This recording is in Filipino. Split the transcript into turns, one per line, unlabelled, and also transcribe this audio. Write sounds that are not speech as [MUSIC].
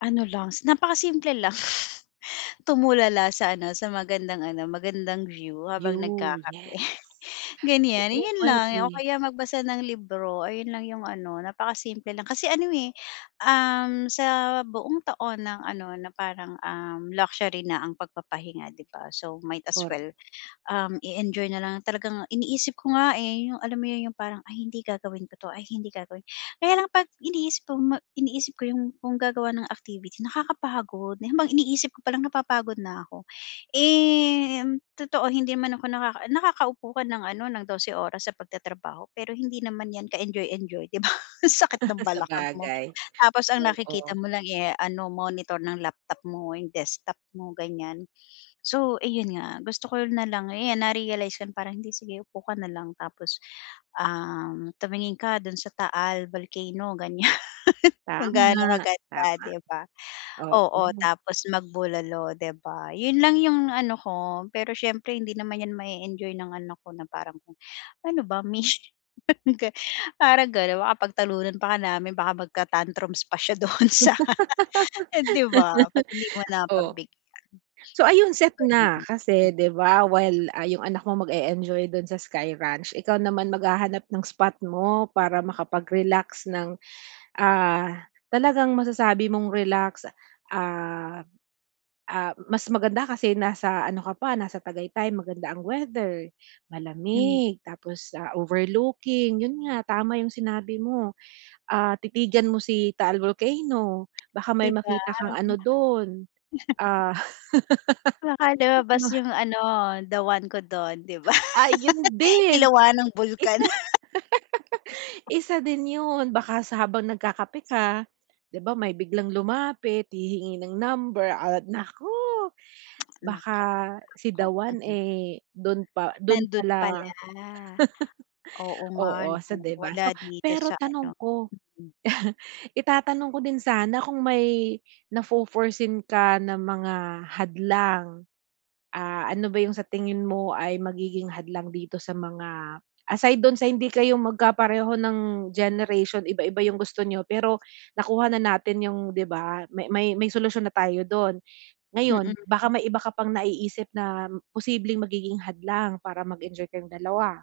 Ano lang, s napaka simple lang. [LAUGHS] Tumulala sa ano, sa magandang ano, magandang view habang
'Yon, yes.
nagkakape, [CHUCKLES] ganyan.
Oo,
'Yon lang o
puwede.
kaya magbasa ng libro. Ayun lang 'yong ano, napakasimple lang. Kasi ano, eh, um, sa buong taon ng ano, na parang, um, luxury na ang pagpapahinga, 'di ba? So, might as
Kor
well, um, i-enjoy na lang talagang iniisip ko nga, eh, 'yong, alam mo 'yon, 'yong parang, "Ay hindi gagawin ko 'to. Ay hindi gagawin." Kaya lang 'pag iniisip kong ma iniisip ko 'yong kung gagawa ng activity, nakakapagod. 'Yon bang iniisip ko palang, napapagod na ako. Eh mm, totoo hindi man ako nakaka naka-upo ka ng ano, ng 12 oras sa pagtatrabaho. Pero hindi naman 'yan ka-enjoy-enjoy, 'di ba? [LAUGHS] Sakit ng
[LAUGHS]
balakang mo.
Sabagay.
Tapos ang nakikita
Oo.
mo lang, eh, ano, monitor ng laptop mo, 'yong desktop mo, ganyan. So, ayun nga, gusto ko na lang 'yan na-realize kong parang, "Hindi, sige upo ka na lang. Tapos, um, tumingin ka do'n sa Taal Volcano." Ganyan. [LAUGHS] Kung
Tama,
ga'no kaganda,
tama.
'di ba? Oo,
Oo.
tapos magbulalo, 'di ba? 'Yon lang 'yong ano ko. Pero siyempre hindi naman 'yan ma-e-enjoy ng anak ko na parang kung ano ba mish [LAUGHS] yung ga parang gano'n. Baka pagtalunan pa nga namin, baka magka-tantrums pa siya do'n sa eh 'di ba? 'Pag hindi mo
[LAUGHS] Oh.
napagbigyan.
So ayun set na. Kasi,
Ganon.
'di ba, while, ah, 'yong anak mo mag-e-enjoy do'n sa Sky Ranch, ikaw naman maghahanap ng spot mo para makapag-relax ng, ah, talagang masasabi mong relax. Ah ah, mas maganda kasi nasa ano ka pa, nasa Tagaytay. Maganda ang weather,
Hmm.
malamig, tapos, ah, overlooking. 'Yon nga, tama 'yong sinabi mo. Ah, titigan mo si Taal Volcano. Baka
'Di
may
ba?
makita kang ano do'n,
[LAUGHS]
ah,
Baka
[LAUGHS]
lumabas
ma
'yong ano, the one ko do'n, 'di ba?
Ay, 'yon
[LAUGHS]
din.
Iluwa ng bulkan.
Isa [LAUGHS]
[LAUGHS]
isa din 'yon. Baka sa habang nagkakape ka 'di ba, may biglang lumapit, hihingi ng number at naku!
[CLICKS TONGUE]
Baka
Naka
si the
naku,
one,
mhm.
eh, do'n pa do'n
Nando'n
pala
pala.
[LAUGHS]
Oo nga
oo.
'no?
So, 'di ba.
Wala
So,
dito
pero
sa ano,
tanong ko.
mm.
[LAUGHS] Itatanong ko din sana kung may nafo-foreseen ka na mga hadlang? Ah, ano ba 'yong sa tingin mo ay magiging hadlang dito sa mga aside do'n sa hindi kayo magkapareho ng generation, iba iba 'yong gusto niyo, pero nakuha na natin 'yong 'di ba? May may may solusyon na tayo do'n. Ngayon, baka
Mm.
may iba ka pang naiisip na posibleng magiging hadlang para mag-enjoy kayong 2?